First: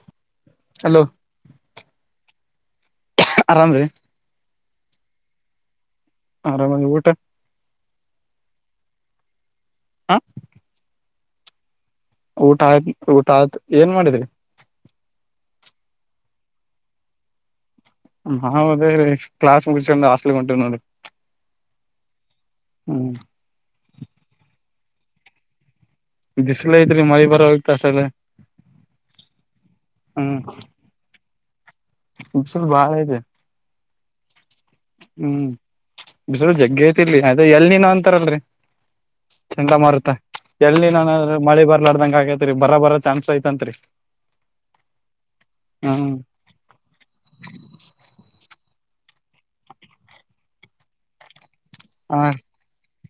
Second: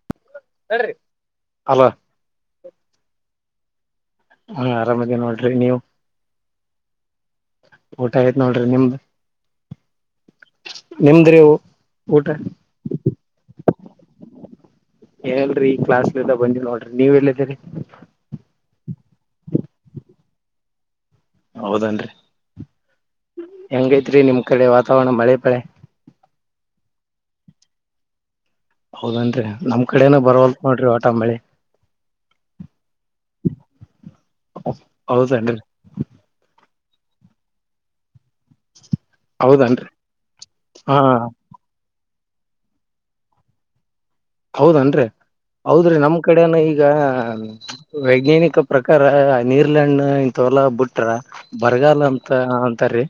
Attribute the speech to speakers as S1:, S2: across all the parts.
S1: [unintelligible]
S2: Hello
S1: ಅಲ್ಲ.
S2: ಆರಾಮ್ರೀ.
S1: ಹಾ ಆರಾಮದ ನೋಡ್ರಿ ನೀವು.
S2: ಆರಾಮಾಗಿ ಊಟ.
S1: ಊಟ ಆಯ್ತ್ ನೋಡ್ರಿ ನಿಮ್ದ.
S2: ಹ.
S1: ನಿಮದ್ರವು.
S2: ಊಟ ಆಯ ಊಟ ಆಯ್ತ ಏನ್ ಮಾಡಿದ್ರಿ.
S1: ಎಲ್ರರಿ ಈ ಕ್ಲಾಸ್ ಬಂದಿ ನೋಡ್ರಿ ನೀವ್ ಹೇಳಿದ್ದೀರಿ.
S2: ಹೌದೇ ರೀ ಕ್ಲಾಸ್ ಮುಗಿಸಸ್ಕೊಂಡ ಹಸ್ಟ್ಲ್ಗ್ಂಟವ್ ನೋಡಿರಿ.
S1: ಹೌದನ್ರಿ
S2: ಹ್ಮ್
S1: ಹೆಂಗೈತ್ರಿ ನಿಮ್ ಕಡೆ ವಾತಾವರಣ ಮಳೆ ಬೆಳೆ.
S2: ಬಿಸ್ಲೇ ಐತ್ರಿ ಮಳಿ ಬರ ಹೋಗತಾ ಅ.
S1: ಹೌದೇನ್ರಿ ನಮ್ ಕಡೆೇನ ಬರವಲ್ ನೋಡ್ರಿ. [unintelligible]
S2: ಇಸವಲ್ ಬಾಳ ಇದೆ. ಹ್ಮ್
S1: ಹೌದನ್ರಿ
S2: ಬಿಸರು ಜಗ್ಗೆ ತಿರ್ಲಿ ಅದ ಎಲ್ ನೀನು ಅಂತಾರಲ್ರಿ. ಚಂದ
S1: ಹೌದನ್ರಿ
S2: ಮಾರುತ ಎಲ್ಲಿ
S1: ಹಾ
S2: ನಾನ ಮಳೆ ಬರ್ಲಡ್ದಂಗ ಆಗೇ. ರಿ ಬರ ಬರ ಚಾನ್ಸ್ ಐತನ್ತ್ರಿ.
S1: ಹೌದನ್ರಿ ಹೌದ್ರಿ
S2: ಹ್ಮ್
S1: ನಮ್ ಕಡೆನ ಈಗ ವೈಜ್ಞಾನಿಕ. ಪ್ರಕಾರ ನೀರ್ಲ್ಯಂಡ್ ಇಂತೋಲಾ ಬಿಟ್ರ ಬರಗಾಲ ಅಂತ ಅಂತಾರೀ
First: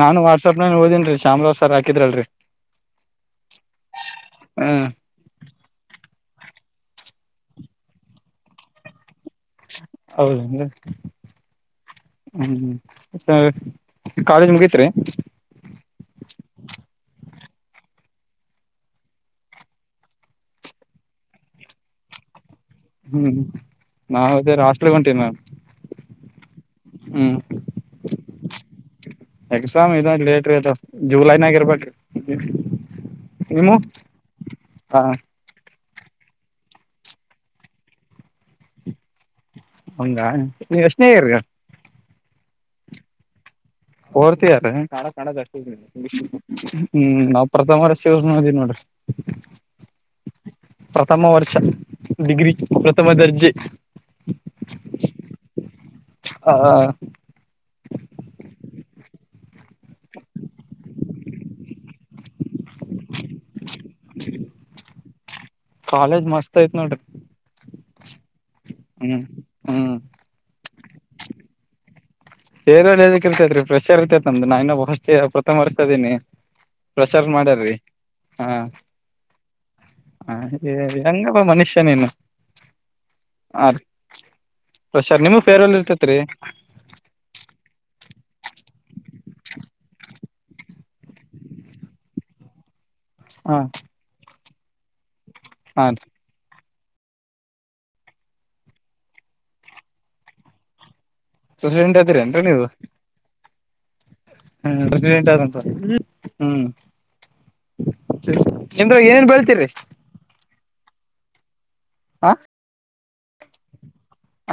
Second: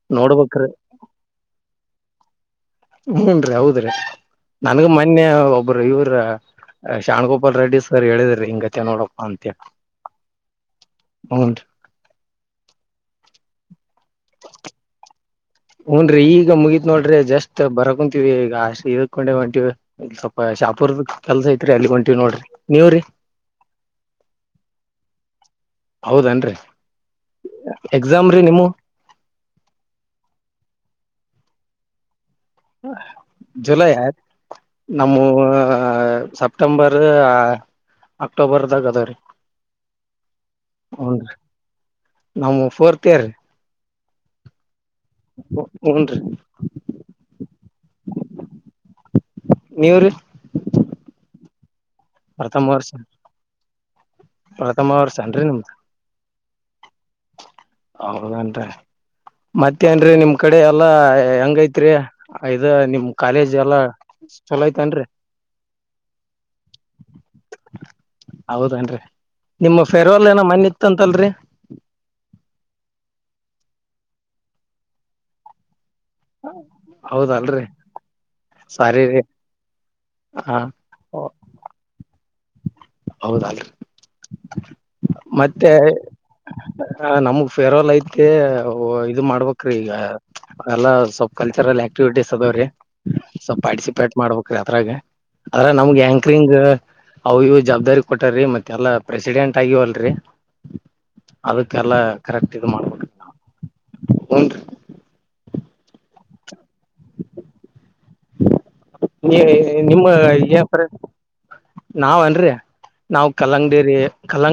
S2: ನಾನ್ ವಾಟ್ಸ್ಆಪ್
S1: ನೋಡ್ಬೇಕ್ರಿ
S2: ನಲ್ಲಿ ಹೋದೇನ್ರಿ ಶಾಮಾವಾಜ ಸರ್ ಹಾಕಿದ್ರಲ್ರರಿ.
S1: ಹ್ಮನ್ ರೀ ಹೌದ್ರಿ
S2: ಹ್ಮ್
S1: ನನ್ಗ ಮೊನ್ನೆ ಒಬ್ರು ಇವರ. ಶಾಣ್ಗೋಪಾಲ್ ರೆಡಿ ಸ ಹೇಳಿದ್ರಿ ಹಿಂಗ ಚೆ ನೋಡ.
S2: ಹೌದಂದ್ರ
S1: ಹ್ನ್
S2: ಹ್ಮ. ಕಾಲೇಜ್ ಮುಗತ್ರಿ.
S1: ಹೂನ್ರಿ ವಿ ಈಗ ಅಷ್ಟ ಇದಕೊಂಡೆ ಹೊಂಟೀವಿ ಸ್ವಪ ಶಾಪುರ್ದ ಕೆಲ್ಸ ಐತ್ರಿ ಅಲ್ಲಿ ಹೊಂಟಿವವಿ ನೋಡ್ರಿ. ನೀವ್ರಿ
S2: ಹ್ಮ್ ನಾವವುದ ಹಾಸ್ಟೆಲ್ ಹೊಂಟೀವಿ ನಾಮ್.
S1: ಹೌದನ್ರಿ ಎಕ್ಸಾಮ್ರೀ ನಿಮ್.
S2: ಎಕ್ಸಾಮ್ ಇದ ಲೇಟ್ರಿ ಅದ ಜೂಲೈನಾಗ ಇರ್ಬ್ರೀ.
S1: ಜುಲೈ ಆ
S2: ಹ
S1: ನಮ್ಮ. ಆ ಸೆಪ್ಟೆಂಬರ್ ಅಕ್ಟೋಬರ್ದಾಗ ಅದಾವ ರೀ.
S2: ಹೌದಾ ನೀ ಎಷ್ಟನೆ ಇಯರ್.
S1: ನಮ್ಮ ಫೋರ್ತ ಇಯರ್.
S2: ಓಡ್ತಾರ ಕ ಕದಷ್ಟ
S1: ಹುನ್ರಿ
S2: ಹ್ಮ ಪ್ರಥಮ ವರ್ಷಷ ತಿನ್ನೋಡು
S1: ನೀವ್ರಿ
S2: ಪ್ರಥಮ ವರ್ಷ ಡಿಗ್ರಿ ಪ್ರಥಮ ದರ್ಜೆ
S1: ಪ್ರಥಮ ವರ್ಷನ್ರಿ ನಿಮ್ದ
S2: ಹಾ
S1: ಹೌದನ್ ಮತ್ತೇನ್ೀ ನಿಮ್ ಕಡೆ ಎಲ್ಲಾ ಹೆಂಗೈತ್ರಿ ಆಐದ ನಿಮ ಕಾಲೇಜ್ ಎಲ್ಲಾ ಚಲೋ ಐತನ್ರಿ
S2: ಕಾಲೇಜ್ ಮಸ್ತ್ ಆಯ್ತ್ ನೋಡ್ರಿ
S1: ಹೌದೇನ್ರಿ
S2: ಹ್ಮ್
S1: ನಿಮ್ಮ
S2: ಹ್ಮ್
S1: ಫೆರ್ವಾಲ್ ಏನ ಮ್ಣ ಇತ್ತಂತಲ್ರಿ
S2: ಸೇರ್ದ ಇರ್ೈತತ್ ್ರೆಶರ್ೈತೆತಮ್ದು ನ ಇನ್ನು ಬ ಅಷ್ಟ ಪ್ರಥಮ ವರ್ಷ ನಿ ಪ್ರಸಾದ
S1: ಹೌದಲ್ರರಿ
S2: ಮಾಡ್ಯಾರರಿ ಹಾ
S1: ಸಾರಿ ರೀ
S2: ಹ ಹೆಂಗಪ್ಪ ಮನುಷ್ಯನೇನು
S1: ಹೌದ
S2: ಫ್ರೆಷರ್ ನಿಮಗ್
S1: ಮತ್ತೆ
S2: ಫೇರ್ವೆಲ್ ಇರ್ತೈತ್ರಿ
S1: ನಮಗ ಫೇರ್ವೆಲ್ ಐತೆ ಇದು ಮಾಡ್ಬೇಕ್ರೀ ಈಗ ಎಲ್ಲ ಸ್ವಲ್ ಕಲ್ಚರಲ್ ಆಕ್ಟಿವಿಟೀಸ್ ಅ [unintelligible]
S2: ಹಾ
S1: ಸ್ಲ್ ಪಾರ್ಟಿಸಿಪೇಟ್ ಮಾಡ್ಬೇಕ್ರೀ ಅದ್ರಾಗ ಆದದ್ರ
S2: ಹಾ
S1: ನಮ್ಗೆ
S2: ರೀ
S1: ಆಂಕ್ರಿಂಗ್ ಅವ್ಯ ಜವಾಬ್ದಾರಿ ಕೊಟ್ಟಾರರಿ ಮತ್ತೆ ಎಲ್ಲಾ ಪ್ರೆಸಿಡೆಂಟ್ ಆಗ್ಯಿವಲ್ರಿ ಅದಕ್ಕೆಲ್ಲ
S2: ಪ್ರೆಸಿಡೆಂಟ್ ಅದಿರೇನ್ರಿ
S1: ಕರೆಕ್ಟ್
S2: ನೀವು
S1: ಇ ಮಾಡ್ಬಿಟ್ಟ ನಾ
S2: ಹ್ಮ್ ಬಸ ಎಂಟಂತ ಹ್ಮ್ರ್
S1: ನೀ ನಿಮ್ಮ
S2: ಹ
S1: ನಾವನ್ರಿ ನಾವು ಕಲ್ಲಂಗಡಿರಿ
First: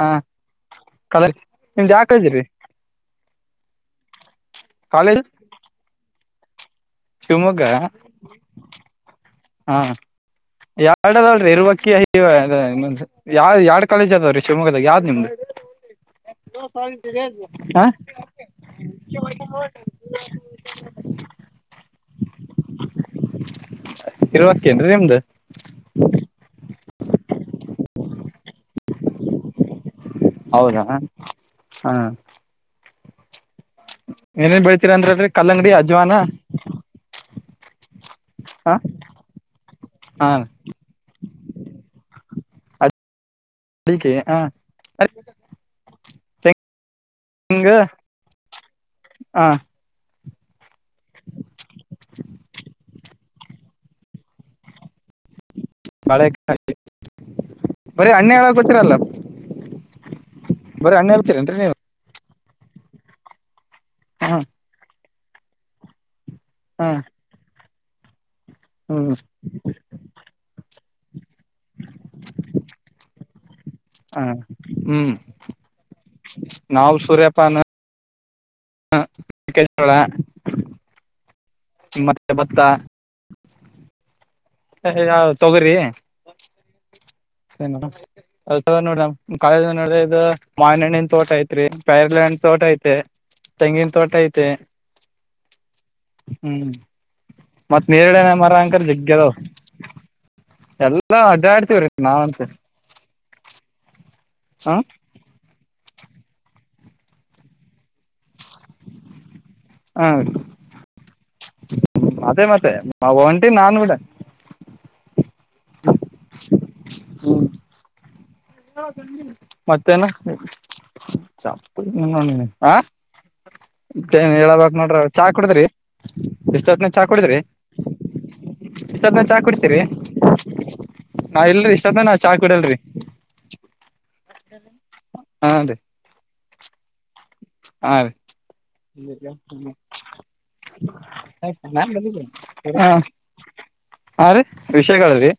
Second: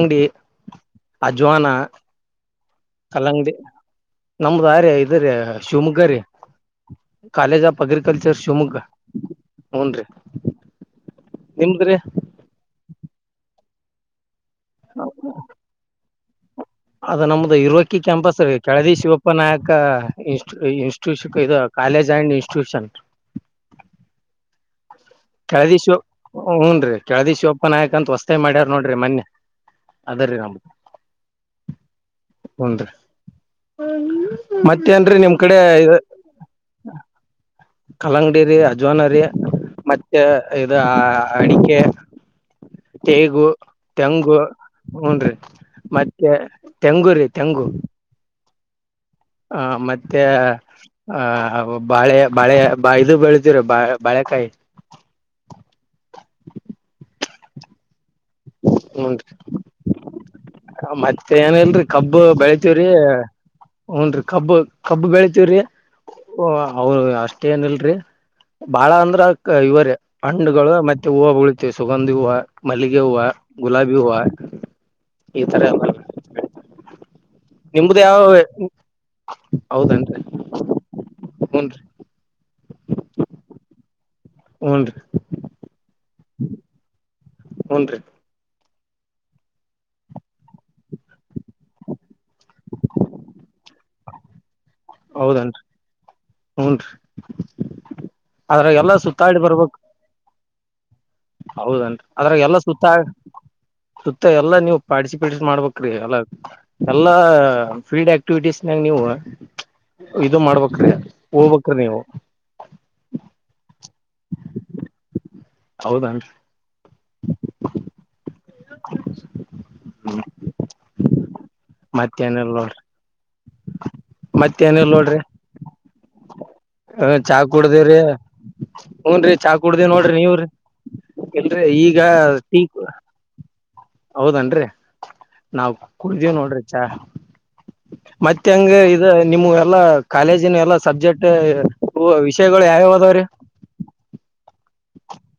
S2: ಹ ಕಲ
S1: ಅಜ್ವಾನ
S2: ನಿಮ್ದ್ ಯಾವ ಕಾಲೇಜ್ ರೀ
S1: ಕಲ್ಲಂಗಡಿ ನಮ್ದ ಆ ರ ಇದ
S2: ಕಾಲೇಜ್
S1: ರೀ ಶಿವಮೊಗ್ಗ ರೀ
S2: Shivamogga
S1: college of agriculture Shivamogga
S2: ಹಾ
S1: ಹೂನ್ರಿ
S2: ಎರಡ್ ಅದಾವ್ರಿ ಇರುವಕ್ಕಿ
S1: ನಿಮ್ದ್ರಿ
S2: ಯಾವ ಯಾರ್ಡ್ ಕಾಲೇಜ್ ಅದಾವ್ರಿ ಶಿವಮೊಗ್ಗಾಗ ಯಾವ್ದ್ ನಿಮ್ದು
S1: ಅದ ನಮ್ದು
S2: ಹ
S1: ಇರುವಕಿ ಕ್ಯಾಂಪಸ್ೀ ಕೆಳದಿ ಶಿವಪ್ಪನಾಯಕ ಇ ಇನ್ಸ್ಟಿಟ್ಯೂಷನ್ ಇದು ಕಾಲೇಜ್ ಆ್ಯಂಡ್ ಇನ್ಸ್ಟಿಟ್ಯೂಷನ್
S2: [unintelligible] ನಿಮ್ದು
S1: ಕಳದಿ ಶಿವ ಹೂಞನ್ ರೀ ಕಳದಿ ಶಿವಪನ್ಾಯಕ ಅಂತ ಹೊಸ್ತಾಯ ಮಾಡ್ಯಾರ್ ನೋಡ್ರಿ ಮೊನ್ನೆ ಅದ್ರೀ ನಮ
S2: ಹೌದಾ ಹಾ
S1: ಹನ್ೀ
S2: ಏನೇನ್ ಬೆಳಿತೀರ
S1: ಮತ್ತೇ ನ್ೀ
S2: ಅಂದ್ರಲ್ರಿ
S1: ನಿಮ್ ಕಡೆ
S2: ಕಲ್ಲಂಗಡಿ ಅಜ್ವಾನ
S1: ಕಲ್ಲಂಗಡಿ
S2: ಹ
S1: ಅಜ್ವನರಿ ಮತ್ತೆ
S2: ಹಾ
S1: ಇದು ಅಡಿಕೆ ತೇಗು
S2: ಅಡಿಕೆ ಹ
S1: ತೆಂಗು ಹನ್ೀ ಮತ್ತೆ ತೆಂಗು ರೀ ತೆಂಗು
S2: ತೆಂಗ
S1: ಹ ಮತ್ತೆ ಮತ್ತೆ ಆಹ ಬಾಳೆ ಬಾಳೆ ಇದು ಬೆಳತಿರು ಬ ಬಾಳೆಕಾಯಿ
S2: ಬಾಳೆಕಾಯಿ ಬರೀ ಹಣ್ಣು ಯಾವ ಗೊತ್ತೀರಲ್ಲ
S1: ಹೂನ್
S2: ಬರೀ ಹಣ್ಣು ಹೇಳ್ತೀರನ್ರಿ ನೀವು
S1: ವ್ರಿ ಹನ್ರಿ
S2: ಹ
S1: ಕಬ್ಬ ಕಬ್ಬು ಬೆಳತಿೀವ್ರಿ ಓ
S2: ಹ
S1: ಅವರು ಅಷ್ಟೇ ಏನಿಲ್ರಿ ಬಾಳ
S2: ಹ್ಮ್
S1: ಅಂದ್ರ ಇವರ ಹಣ್ಣುಗಳು ಮತ್ತೆ ಹೂವು ಬಳಿತೆ ಸುಗಂಧಿ ಹೂವು ಮಲ್ಲಿಗೆ ಹೂವು ಗುಲಾಬಿ ಹ
S2: ಹ್ಮ್
S1: ಈಥರ
S2: ನಾವು ಸೂರ್ಯಪಾನ
S1: ಯಾವ
S2: ೋಳ
S1: ಹೌದನ್ರಿ ಹೂನ್ರಿ
S2: ಮತ್ತೆ ಭತ್ತ
S1: ಹೂನ್ರಿ
S2: ಯಾವ ತೊಗರಿ
S1: ಹೂನ್ರಿ
S2: ಏನು ನೋಡ ಕಾಲೇಜ ನೋಡ ಇದು ಮಾವಿನ ಹಣ್ಣಿನ ತೋಟ ಐತ್ರಿ ಪೈರ್ಲ್ಂಡ್ ತೋಟ ಐತಿ. ತೆಂಗಿನ ತೋಟ ಐತೆ.
S1: ಹೌದನ್ರಿ
S2: ಹ್ಮ್
S1: ಹುನ್ರೀ
S2: ಮತ್ ನೇರಳೆ ಮರ
S1: ಆದದ್ರಾಗ
S2: ಅಂಕರ್
S1: ಎಲ್ಲಾ
S2: ಜಗ್ಗಿ ಅದಾವ
S1: ಸುತ್ತಾಡಿ ಬರ್ಬೇಕು
S2: ಎಲ್ಲಾ ಅಡ್ಡಾಡ್ತೇವ್ರೀ ನಾವ್ ಅಂತ
S1: ಅದ್ರಾಗ ಎಲ್ಲಾ ಸುತ್ತಾಡ ಸುತ್ತ ಎಲ್ಲಾ ನೀವು ಪಾರ್ಟಿಸಿಪೇಟ್ನ್ ಮಾಡ್ಬೇಕ್ರಿ ಎಲ್ಲಾ ಎಲ್ಲಾ ಫೀಲ್ಡ್ ಆಕ್ಟಿವಿಟೀಸ್ನಾಗ ನೀವು
S2: ಹ
S1: ಇದು ಮಾಡ್ಬೇಕ್ರಿ ಹೋಗ್ಬೇಕ್ರಿ ನೀವು
S2: ಅದೇ ಮತ್ತೆ ಮಾ ಒಂಟಿ ನಾನ ಕೂಡ
S1: ಹೌದನ್ರಿ
S2: ಹ್ಮ
S1: [unintelligible]
S2: ಮತ್ತೇನ ಚಪ್ಪ
S1: ಮತ್ತೇನಿಲ್ಲ ನೋಡ್ರಿ
S2: [unintelligible] ಏನ್ ಹೇಳಬಕ್
S1: ಮತ್ತೇನಿಲ್ಲ
S2: ನೋಡ್ರ
S1: ನೋಡ್ರಿ
S2: ಚಾ ಕುಡದ್ರಿ ಬಿಸಲತ್ನ ಚಾ ಕುಡಿದ್ರಿ ಬಿಸ್ತತ್ನ
S1: ಹೂನ್ರಿ
S2: ಚಾ ಕುಡತೀರಿ
S1: ಕುಡ್ದೇವ್ ನೋಡ್ರಿ ನೀವ್ರಿ
S2: ನಾ
S1: ಇಲ್ರಿ
S2: ಇಲ್ರರಿ
S1: ಈಗ
S2: ಇಷ್ಟತ್ತ ನಾ ಚಾ
S1: ಟೀ
S2: ಕುಡಲ್ರಿ
S1: ಹೌದನ್ರಿ
S2: ಹಾ
S1: ನಾವ್
S2: ರೀ
S1: ಕುಡ್ದೀವ್ ನೋಡ್ರಿ ಚಾ
S2: ಹಾ ರೀ
S1: ಮತ್ತೆ ಹಂಗ ಇ ನಿಮ್ ಎಲ್ಲಾ ಕಾಲೇಜಿನ ಎಲ್ಲಾ ಸಬ್ಜೆಕ್ಟ್ ವಿಷಯ ಗಳು ಯಾವ
S2: ಹಾ
S1: ಯಾವದಾವ್ರೀ
S2: ಹಾ ರೀ ವಿಷಯಗಳ್ರಿ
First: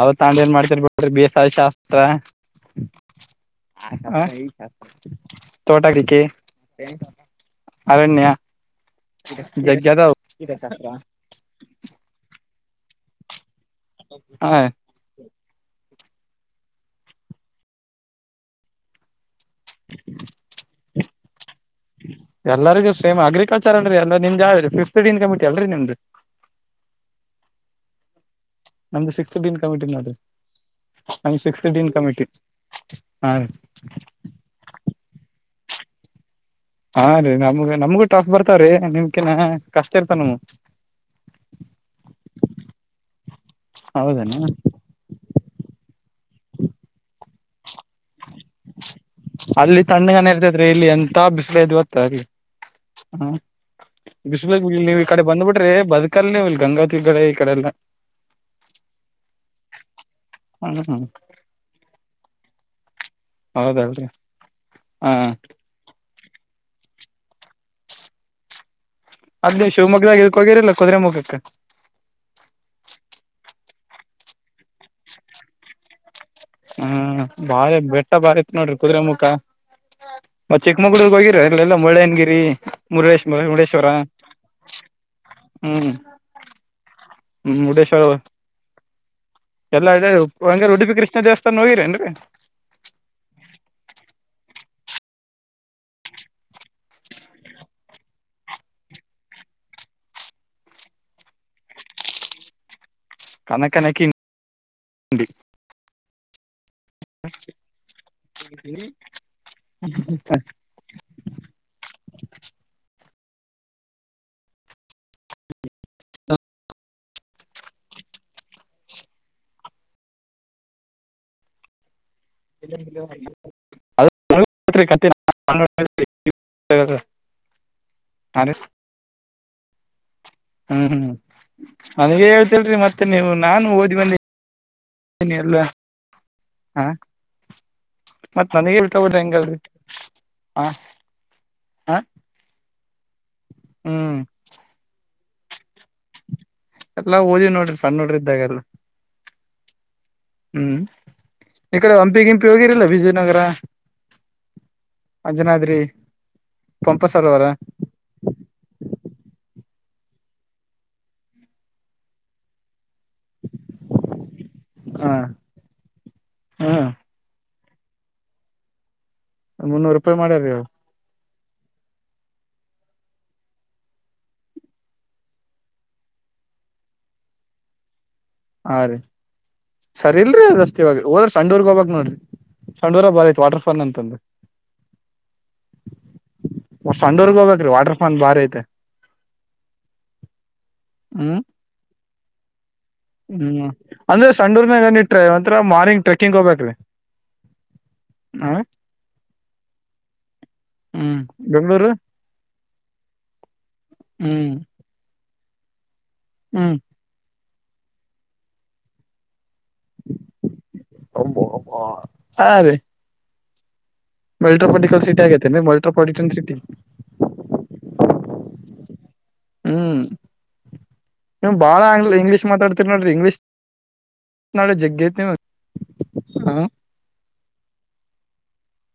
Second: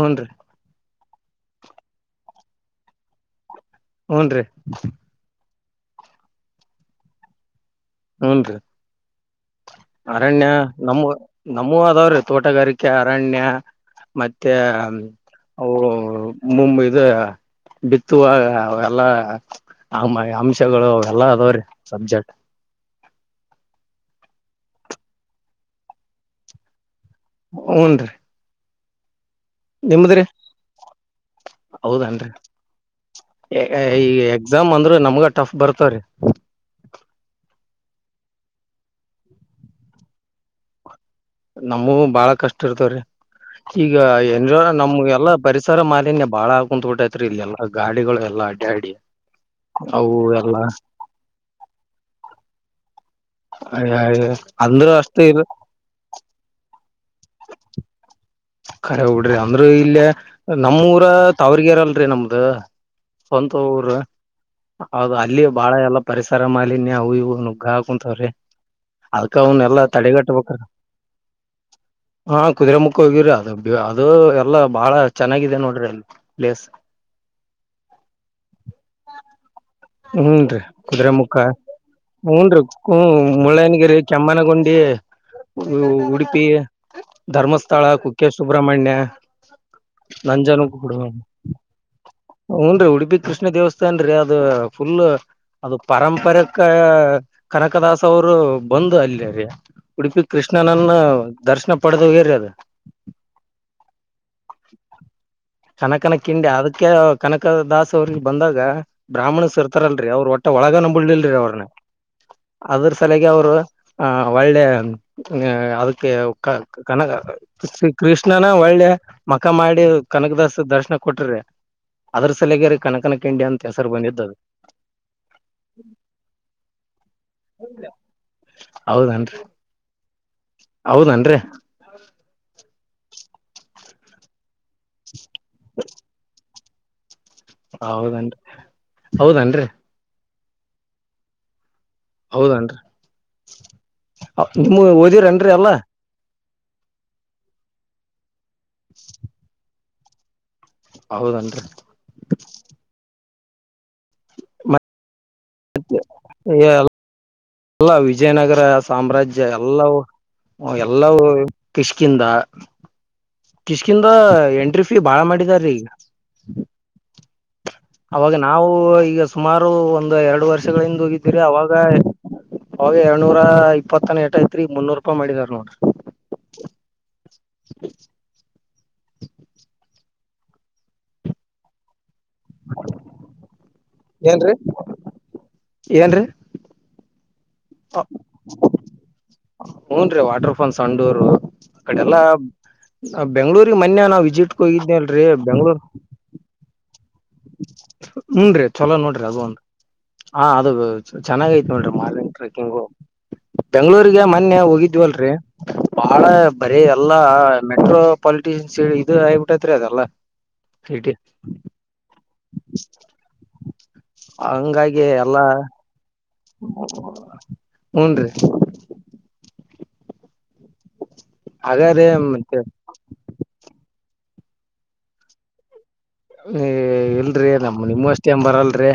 S2: ಅವ ತಾಂಡ ಏನ್ ಮಾಡ್ತಿರ್ ಬಸಾಲ ಶಾಸ್ತ್ರ
S1: ಹೂನ್ರಿ
S2: ಶ [unintelligible] ತೋಟ ಕಿಕೆ ಅರಣ್ಯಾ
S1: ಹೂನ್ರಿ ಅರಣ್ಯ ನಮ್ಮೂ ನಮ್ಮೂ ಅದಾವ್ರೀ ತೋಟಗಾರಿಕೆ ಅರಣ್ಯಾ ಮತ್ತೆ
S2: ಹ
S1: ಅವು ಮು ಇದು ಬಿತ್ತುವ ಎಲ್ಲಾ ಅಂಶಗಳು ಎಲ್ಲಾ ಅದ್ರೀ
S2: ಎಲ್ಲರಿಗೂ ಸೇಮ್ ಅಗ್ರಿಕಲ್ಚರ್ ಅನ್ರಿ ಎಲ್ಲಾ ನಿಮ್ ಯಾವದರೀ ಫಿಫ್ತ್ ಡನ್ ಕಮ್ಮಿಟಿ ಅಲ್ರರಿ ನಿಮ್ದು
S1: ಹೂನ ರೀ
S2: ನಮ್ದು ಸಿಕ್ಸ್ತ್ ಡೀನ್ ಕಮಿಟಿ ನೋ ನಮ ಸಿಕ್ಸ್ತ್ ಡೀನ್ ಕಮಿಟಿ
S1: ಹೌದನ್ರಿ
S2: ಹಾ ರೀ
S1: ಈ ಎಕ್ಸಾಮ್ ಅಂದ್ರೂ ನಮ್ಗ ಟಫ್ ಬರ್ತವ್ರೀ
S2: ಹಾ ರೀ ನಮ್ಗ ನಮ್ಗೂ ಟಾಸ್ಕ್ ಬರ್ತಾವ್ರೀ ನಿಮ್ಕ ಕಷ್ಟ ಇರ್ತ ನಮು
S1: ನಮೂ ಬಾಳ ಕಷ್ಟ ಇರ್ತವ್ರಿ ಈಗ
S2: ಹೌದೇನ
S1: ಎಏನ್ ನಮ್ಗೆ ಎಲ್ಲಾ ಪರಿಸರ ಮಾಲಿನ್ಯ ಬಾಳ ಆಗಿ ಕುಂತತ್ ಬಿಟೈತ್ರಿ ಇಲ್ಲ
S2: ಅಲ್ಲಿ
S1: ಅವು
S2: ತಣ್ಣಗನ
S1: ಎಲ್ಲಾ
S2: ಇರ್ತತ್ರಿ ಇಲ್ಲಿ ಎಂತ ಬಿಸಿಲ ಐತ ಇವತ್ತ ಅಲ್ಲಿ ಹ್ಮ ಬ
S1: ಅಂದ್ರ
S2: ನೀವ್ ಈ ಕಡೆ
S1: ಅಷ್ಟೇ ಇ
S2: ಬಂದ್ಬಿಟ್ರಿ ಬದುಕಲ್ ನೀವು ಇಲ್ಲಿ ಗಂಗಾವ ಈಕಡೆ ಈ ಕಡೆಲ್ಲ
S1: ಕಖರೆ ಹೋಗಡ್ರಿ ಅಂದ್ರೂ ಇಲ್ಲೇ ನಮ್ಮೂಊರ
S2: ಹ್ಮ್
S1: ತಾವರಗೆರ ಅಲ್ರರಿ ನಮ್ದ ಸ್ವಂತ ಊರ
S2: ಹೌದಲ್ರಿ ಹಾ
S1: ಹೌದು ಅಲ್ಲಿಯ ಬಾಳ ಎಲ್ಲಾ ಪರಿಸರ ಮಾಲನ್ಯ ಅವು ಇವು ನುಗ್ಗ ಹಾಕ ಕುತ್ವ್ರಿ ಅದಕ
S2: ಅದ್
S1: ಅವನ್
S2: ನೀವ್
S1: ಎಲ್ಲಾ
S2: ಶಿವಮೊಗ್ಗದಾಗ ಇದಕ್
S1: ತಡೆಗಟ್ಟಬೇಕಾರ
S2: ಹೋಗಿರಿಲ್ಲ ಕುದುರೆಮುಖಕ್ಕ
S1: ಹಾ ಕುದುರೆ ಮುಖ ಹೋಗಿವರಿ ಅದು ಎಲ್ಲ ಬಾಳ ಚೆನ್ನಾಗಿದೆ ನೋಡ್ರಿ ಅಲ್ಲಿ ಪ್ಲೇಸ್
S2: ಹ್ಮ್ ಭಾರಿ ಬೆಟ್ಟ ಭಾ ಇತ್ ನೋಡ್ರಿ ಕುದುರೆ ಮುಖಾ
S1: ಹೂನ್ ರರಿ ಕುದುರೆ ಮುಖಾ ಹೂ
S2: ಮುಳ್ಳಯ್ಯನಗಿರಿ
S1: ನ್ರಿ ಹ
S2: ಮುರುಡೇಶ್ವರ ಮುರುಡೇಶ್ವರ
S1: ಮುಳ್ಳಯ್ಯನಗಿರಿ ಕೆಮ್ಮನಗುಂಡಿ
S2: ಹ್ಮ್
S1: ಉಡುಪಿ ಧರ್ಮಸ್ಥಳ
S2: ಮುರುಡೇಶ್ವರ
S1: ಕುಕ್ಕೆ ಸುಬ್ರಹ್ಮಣ್ಯ.
S2: ಎಲ್ಲಾ ಇದೆ ಹಂಗಾರ ಉಡುಪಿ
S1: ನಂಜನಗೂಡುವ
S2: ಕೃಷ್ಣ ದೇವಸ್ಥಾನ ಹೋಗಿರೇನ್ರಿ
S1: ಹ್ನ್ ರೀ ಉಡುಪಿ ಕೃಷ್ಣ ದೇವಸ್ಥಾನ್ ರೀ ಅದ ಫುಲ್ ಅದು ಪಾರಂಪರೆ ಕನಕದಾಾಸ ಅವರು ಬಂದು ಅಲ್ಲಿ ರ ಉಡುಪಿ ಕೃಷ್ಣನನ್ನ ದರ್ಶನ ಪಡೆದು ಹೋಗ್ಯಾರಿ ಅವರ
S2: ಕನಕನ ಕ್ಕಿಂಡಿ
S1: ಕನಕನಕಿಂಡದು. ಕ್ಕೆ ಕನಕದಾಸ್ ಅವ್ರು ಇಲ್ ಬಂದಾಗ ಬ್ರಾಹ್ಮಣಸ್ ಇರ್ತಾರಲ್ರರಿ ಅವ್ರು ಒಟ್ ಒಳಗನ ಬಿಡ್ಲಿಲ್ರಿ ಅವ್ರನ್ನ. ಅದ್ರ ತಲೆಗೆ ಅವರು ಆ ಒಳ್ಳೆ ಅದಕ್ಕೆ ಕನ ಕೃಷ್ಣನ ಒಳ್ಳೆ ಮಖ ಮಾಡಿ ಕನಕದಾಸ ದರ್ಶನ ಕೊಟ್ರಿ. ಅದ್ರ ಸಲಗಿ ರಿ ಕಣಕನ ಕಿಂಡಿ ಅಂತ ಹೆಸರು ಬಂದಿದ್ದದು. ಹೌದನ್ರಿ
S2: ಹ್ಮ್ ಹ್ಮ್
S1: ಹೌದನ್ರಿ
S2: ನನ್ಗೆ ಹೇಳ್ತಿಲ್ರಿ ಮತ್ತೆ ನೀವು ನಾನು ಓದಿ ಬಂದಿ ಬಂದಿನಿ ಎಲ್ಲಾ
S1: ಹೌದನ್ರಿ
S2: ಮತ್ ನನ್ಗೆ ಉಲ್ಲಾ ಹೆಂಡ್ದ್ರೆ ಹೆಂಗ್ ಎಲ್ರಿ
S1: ಹೌದನ್ರಿ ಹೌದೇನ್ರಿ ನಿಮ್ಮ ಓದಿರನ್ರಿ ಎಲ್ಲಾ.
S2: ಎಲ್ಲಾ ಓದಿ ವ್ ನೋಡ್ರಿ ಸಣ್ ಹುಡ್ರು ಇದಾಗೆಲ್ಲ.
S1: [inaudible]
S2: ಹ್ಮ್
S1: ಹೌದನ್ರಿ
S2: ಈ ಕಡೆ ಹಂಪಿ ಗಂಪಿ ಹೋಗಿರಲಿಲ್ಲ ವಿಜಯ್ನಗರ. ಅಂಜನಾದ್ರಿ ಪಂಪ ಸರೋವರ
S1: ಎಲ್ಲ ವಿಜಯ್ ನಗರ ಸಾಮ್ರಾಜ್ಯ ಎಲ್ಲ ಎಲ್ಲವು ಕಿಷ್ಕಿಂದ. ಕಿಶ್ಕಿಂದ ಎಂಟ್ರಿ ಫೀ
S2: ಹಾ
S1: ಬಾಳ ಮಾಡಿದಾರೀ ಈಗ.
S2: ಹ್ಮ್
S1: ಅವಾಗ ನಾವು ಈಗ ಸುಮಾರು
S2: ಮುನ್ನೂರು ರೂಪಾಯಿ
S1: ಒಂದು ಎರಡು
S2: ಮಾಡ್ಯಾರೀ
S1: ವರ್ಷಗಳಿಂದ ಹೋಗಿದಿವಿ ರಿ ಅವಾಗ. ಅವಾಗ ಏಳ್ನೂರ ಇಪ್ಪತ್ತನ ಏಟ್ ಐತ್ರಿ ಮುನ್ನೂರು ರೂಪಾಯಿ ಮಾಡಿದಾರ ನೋಡ್ರಿ. [inaudible]
S2: ಹಾ ರೀ ಸರಿ ಇಲ್ರಿ ಅದಷ್ಟ್ ಇವಾಗ ಹೋದ ಸಂಡೂರ್ಗ್ ಹೋಗಬಕ್ ನೋಡ್ರಿ. ಸಂಡೂರಾಗ್ ಬಾಳ ಐತ್ ವಾಟರ್ ಫಾ [unintelligible]
S1: ಏನ್ರೀ ಏನ್ರೀ
S2: [unintelligible] ಹೋಗಬೇಕ್ರೀ ವಾಟರ್ ಫಾನ್ ಬಾರಿ ಐತೆ
S1: ಹೂನ್ ರೀ ವಾಟರ್ಫಾಲ್ಸ್ ಸಂಡೂರು
S2: ಹ್ಮ್
S1: ಅ ಕಡೆ ಎಲ್ಲಾ.
S2: ಹ್ಮ್ ಅಂದ್ರೆ ಸಂಡೂರ್ನಾಗ ನಿ ಇಟ್ರೆ
S1: ಹೋಗಿದ್ನಲ್ರರಿ
S2: ಒಂಥರ ಮಾರ್ನಿಂಗ್ ಟ್ರೆಕ್ಕಿಂಗ್ ಹೋಗಬೇಕ್ರೀ.
S1: ಹುನ್ರಿ ಚೊಲೋ ನೋಡ್ರಿ [unintelligible] ಹಾ ಅದು
S2: ಹ್ಮ್
S1: ಚೆನ್ನಾಗೈತ್ ನೋಡ್ರಿ
S2: ಬೆಂಗ್ಳೂರು
S1: ಮಾರ್ನಿಂಗ್ ಟ್ರೆಕ್ಕಿಂಗು. ಬೆಂಗ್ಳೂರ್ರಿಗೆ
S2: ಹ್ಮ್
S1: ಮೊನ್ನೆ ಹೋಗಿದ್ವಲ್ರರಿ. ಬಾಳ
S2: ಹ್ಮ್
S1: ಬರಿ ಎಲ್ಲಾ ಮೆಟ್ರೋ ಪಾಲಿಟಿಷನ್ಸ್ ಇದು ಆ [unintelligible] ಗೊತ್ತ್ದ್ರಿ ಅದೆಲ್ಲ ಸಿಟಿ.
S2: ಹಾ ರೀ ಮೆಟ್ರೋಪಾಲಿಟಿಕಲ್
S1: ಹಂಗಾಗೆ
S2: ಸಿಟಿ
S1: ಎಲ್ಲಾ
S2: ಆಗೈತೆೇನ್ರಿ ಮೆಟ್ರೋಪಾಲಿಟನ್ ಸಿಟಿ
S1: ಹುನ್ ರಿ
S2: ಹ್ಮ್ ನೀ ಬಾಳ
S1: ಹಾಗಾದ್ರೆ
S2: ಆಂಗ್ಲಿ ಇಂಗ್ಲಿಷ್
S1: ಮತ್ತೆ
S2: ಮಾತಾಡ್ತಿರ್ ನೋಡ್ರಿ ಇಂಗ್ಲಿಷ್ ನಾಳೆ ಜಗ್ಗೆತಿ
S1: ಎ ಇಲ್ರಿ ನನ್ಮ್ ನಿಮ್ಮ ಅಷ್ಟೇನ್ ಬರಲ್ - - ಲ್ರಿ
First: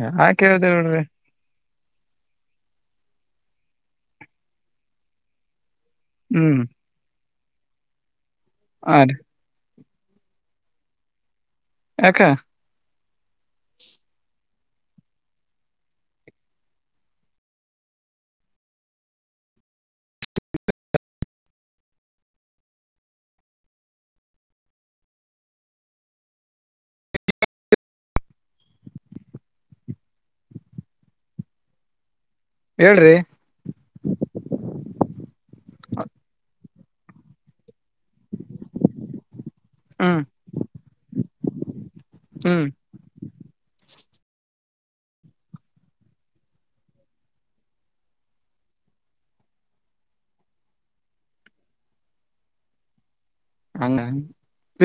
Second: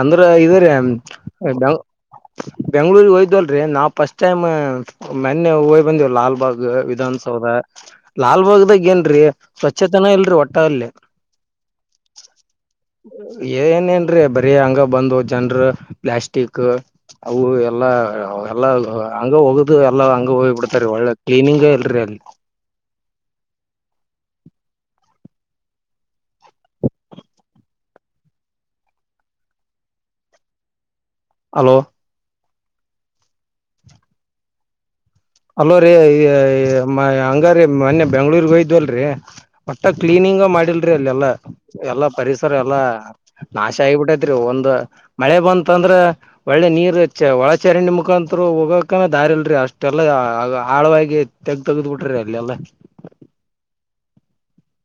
S1: ಅಂದ್ರ
S2: ಯಾಕ್
S1: ಇದ
S2: ಹೇಳ್ದೆ
S1: ರಿ
S2: ನೋಡ್ರಿ
S1: [unintelligible] ಬೆಂಗ್ಳೂರ್ ಹೋಗಿದ್ವಾಲ್ರಿ ನಾವು ಫಸ್ಟ್ ಟೈಮ್ ಮೊನ್ನೆ ಹೊ ಬಂದೇವ
S2: ಹ್ಮ್
S1: ಲಾಲ್ಬಾಗ್ ವಿಧಾನಸೌಧ ಲಾಲ್ಬಾಗ್ದಾಗ
S2: ಹಾ ರೀ
S1: ಏನ್ರೀ ಸ್ವಚ್ಛತೆನ ಇಲ್ರರಿ ಒಟ್ ಓಟ್ ಅಲ್ಲಿ
S2: ಯಾಕ
S1: ಏನ್ಇಲ್ರಿ ಬರೀ ಹಂಗ ಬಂದು ಜನ್ರು ಪ್ಲಾಸ್ಟಿಕ್. ಅವು ಎಲ್ಲಾ ಎಲ್ಲಾ ಹಂಗ ಹೋಗ್ದ ಎಲ್ಲಾ ಹಂಗ ಹೋಗ್ ಬಿಡ್ತೀ ಒಳ್ಳೆ ಕ್ಲೀನಿಂಗ್ ಇಲ್ರಿ. [inaudible] ಹಲೋ
S2: ಹೇಳ್ರಿ
S1: ಹಲೊ ರೀ ಇ ಅಂಗಾರಿ ಮೊನ್ನೆ ಬೆಂಗ್ಳೂರ್ ಹೋಗಿದ್ವಲ್ರಿ ಮಟ್ಟ
S2: ಹ್ಮ್
S1: ಕ್ಲೀನಿಂಗ ಮಾಡಿಲ್ರಿ ಅಲ್ಲೆಲ್ಲಾ. ಎಲ್ಲಾ ಪರಿಸರ
S2: ಹ್ಮ್
S1: ಎಲ್ಲಾ. ನಾಶ ಆಗಿಬಿಟ್ಟೈತ್ರಿ ಒಂದ್ ಮಳೆ ಬಂತ ಅಂದ್ರ ಒಳ್ಳೆ ನೀರ್ ಒಳ ಚರಂಡಿ ಮುಖಾತ್ರು. ಹೋಗಕ ದಾರಿಲ್ರಿ ಅಷ್ಟೆಲ್ಲಾ ಆಳವಾಗಿ ತೆಗ ತೆಗ್ದ್ ಬಿಟ್ರಿ ಅಲ್ಲೆಲ್ಲ.
S2: ಹಂಗ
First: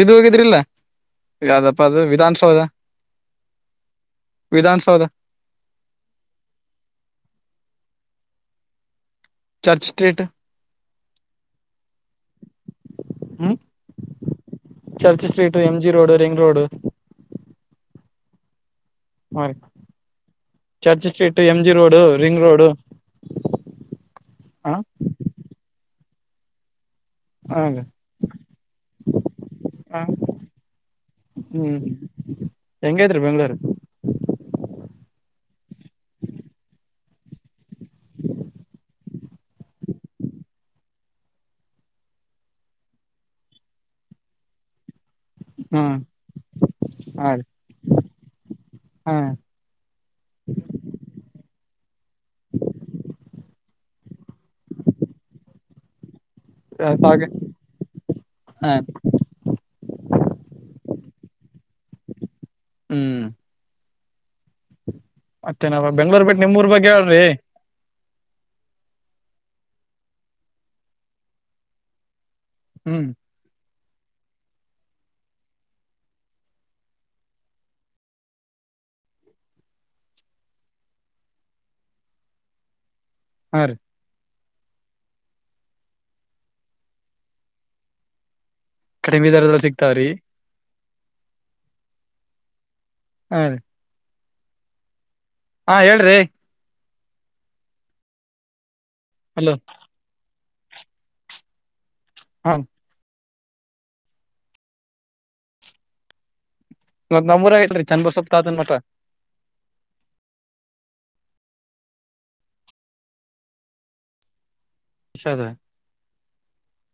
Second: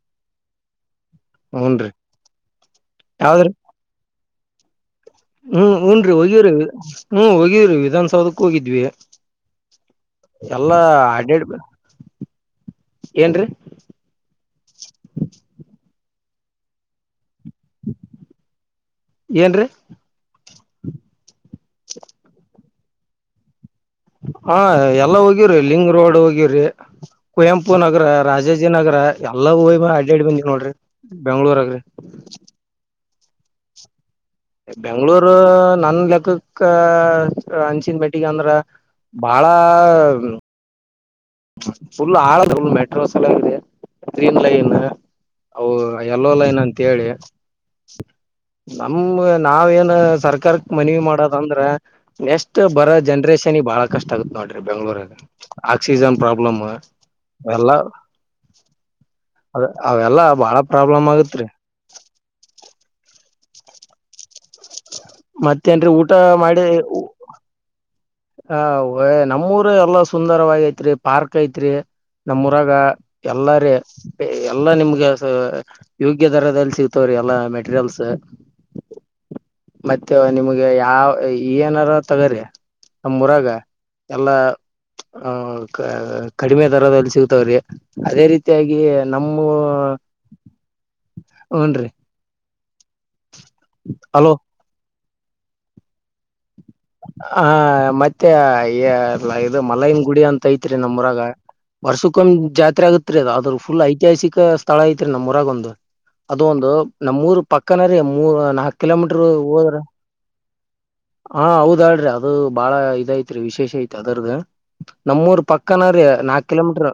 S2: ಇ ಹೋಗಿದ್ರಿಲ್ಲ ಅದಪ್ಪ ಅದು ವಿಧಾನಸೌಧ.
S1: ಯಾವ್ದ್ರ.
S2: ವಿಧಾನಸೌಧ.
S1: ಹ್ಮ್ ಹುನ್ರಿ ಹೋಗಿವ್ರಿ ಹ್ಮ್ ಹೋಗೀವ್ರಿ ವಿಧನ್ಸೌದಕ್ ಹೋಗಿದ್ವಿ.
S2: ಚರ್ಚ್ ಸ್ಟ್ರೀಟ್
S1: ಎಲ್ಲಾ ಅಡ್ಡಾಡಿ ಏನ ರಿ.
S2: ಹ್ಮ್ church street M G road ring road.
S1: ಏನ್ ರೀ.
S2: Church street M G road ring road.
S1: ಹಾ ಎಲ್ಲ ಹೋಗಿವವ್ರಿ ಲಿಂಗ್ ರೋಡ್ ಹೋಗಿವವ್ರಿ. ಕುವೆಂಪು
S2: ಹ್ಮ್
S1: ನಗರ ರಾಜಾಜಿ ನಗರ ಎಲ್ಲಾ ಹಯ್ ಅಡ್ಡಾಡ್ ಬಂದವಿ ನೋಡ್ರಿ ಬೆಂಗ್ಳೂರಗ್. [inaudible]
S2: ಸ ಬೆಂಗ್ಳೂರು.
S1: ಬೆಂಗ್ಳೂರು ನನ್ ಲೆಕ್ಕಕ್ಕ ಅನ್ಸಿದ್ದ ಮಟ್ಟಿಗೆ ಅಂದ್ರ. ಬಾಳ. ಫುಲ್ ಆರಂದ ಮೆಟ್ರೋಸ ಎಲ್ಲ ಇ ಗ್ರೀನ್ ಲೈನ್. ಅವ
S2: ಹ್ಮ್
S1: ಎಲ್ಲೋ ಲೈನ್ ಅಂತ ಹೇಳಿ.
S2: ಹಾ ರೀ
S1: ನಮ
S2: ಹಾ
S1: ನಾವ ಏನ್ ಸರ್ಕಾರಕ್ ಮನವಿ ಮಾಡೋದಂದ್ರ ನೆಕ್ಟ್ ಬರೋ ಜನ್ರೇಷನ್ ಬಾಳ ಕಷ್ಟ ಆಗುತ್ತತ್ ನೋಡ್ರಿ ಬೆಂಗ್ಳೂರ ಆಕ್ಸಿಜನ್. ಪ್ರಾಬ್ಲಮ್ ಎಲ್ಲ. ಅದ ಅವೆಲ್ಲಾ ಬಾಳ ಪ್ರಾಬ್ಲಮ್ ಆಗತ್ರಿ.
S2: ಹ್ಮ್. ಮತ್ತೆ
S1: ಮತ್ತೇನ್ರೀ
S2: ನಾವ
S1: ಊಟ
S2: ಬೆಂಗ್ಳೂರ್ ಬಿಟ್ಟ ನಿಮ್ ಊರ್ ಬಗ್ಗೆ ಹೇಳ್ರಿ.
S1: ಹ ನಮ್ಮೂರ್ ಎಲ್ಲಾ ಸುಂದರವಾಗಿ ಐತ್ರಿ ಪಾರ್ಕ್ ಐತ್ರಿ. ನಮ್ಮೂರಗ
S2: ಹ್ಮ್
S1: ಎಲ್ಲಾರಿ. ಎಲ್ಲಾ ನಿಮ್ಗೆ ಯೋಗ್ಯ ದರದಲ್ಲಿ ಸಿಗ್ತವ್ರಿ ಎಲ್ಲಾ ಮೆಟೀರಿಯಲ್ಸ್.
S2: [unintelligible]
S1: ಮತ್ತೆ ನಿಮ್ಗೆ ಯಾವ ಏನಾರ ತಗರಿ. ನಮ್ಮೂರಾಗ
S2: ಹಾ ರೀ
S1: ಎಲ್ಲಾ. ಹ ಕಡಿಮೆ ದರದಲ್ಲಿ ಸಿಗ್ತಾವ್ರಿ ಅದೇ ರೀ ಪ್ರತ್ಯಾಗಿ
S2: ಕಡಿಮೆ
S1: ನಮ್ಮೂ
S2: ದರದಲ್ಲಿ ಸಿಗ್ತಾವ್ರಿ
S1: ಹನ್ರಿ.
S2: ಹಾ ರೀ. ಹಾ ಹೇಳ್ರಿ.
S1: ಹ ಮತ್ತೆಲ್ಲ
S2: ಹಲೋ
S1: ಇದು ಮಲೈಮ್ ಗುಡಿ ಅಂತ ಐತ್ರಿ ನಮ್ಮೂರಾಗ. ವರ್ಷಕ್ಕೊಂದ್
S2: ಹಾ
S1: ಜಾತ್ರೆ ಆಗತ್ರಿ ಅ್ರ ಫುಲ್ ಐತಿಹಾಸಿಕ ಸ್ಥಳ ಐತ್ರಿ ನಮ್ಮೂರಾಗ ಒಂದು. ಒಂದು
S2: ಮತ್
S1: ನಮ್ೂರ್
S2: ನಮ್ಮೂರಾಗ
S1: ಪಕ್ಕನ
S2: ಐತ್ರಿ
S1: ರೀ
S2: ಚನ್ನಬಸಪ್ಪ
S1: ಮೂರ್
S2: ತಾತನ್ ಮಠ
S1: ನಾಲ್ಕು ಕಿಲೋಮೀಟರ್ ಹೋದ. ಹಾ ಹೌದಾಳ್ರಿ ಅದು ಬಾಳ ಇದೈತ್ರಿ ವಿಶೇಷ ಐತ್ ಅದರ್ದ. ನಮ್ಮೂರ್ ಪಕ್ಕನ ರೀ ನಾಕ್ ಕಿಲೋಮೀಟರ್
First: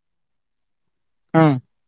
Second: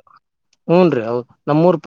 S1: ಹೂನ್ ರೀ ಹದ್
S2: ಹ್ಮ್
S1: ನಮ್ಮೂರ್ ಪ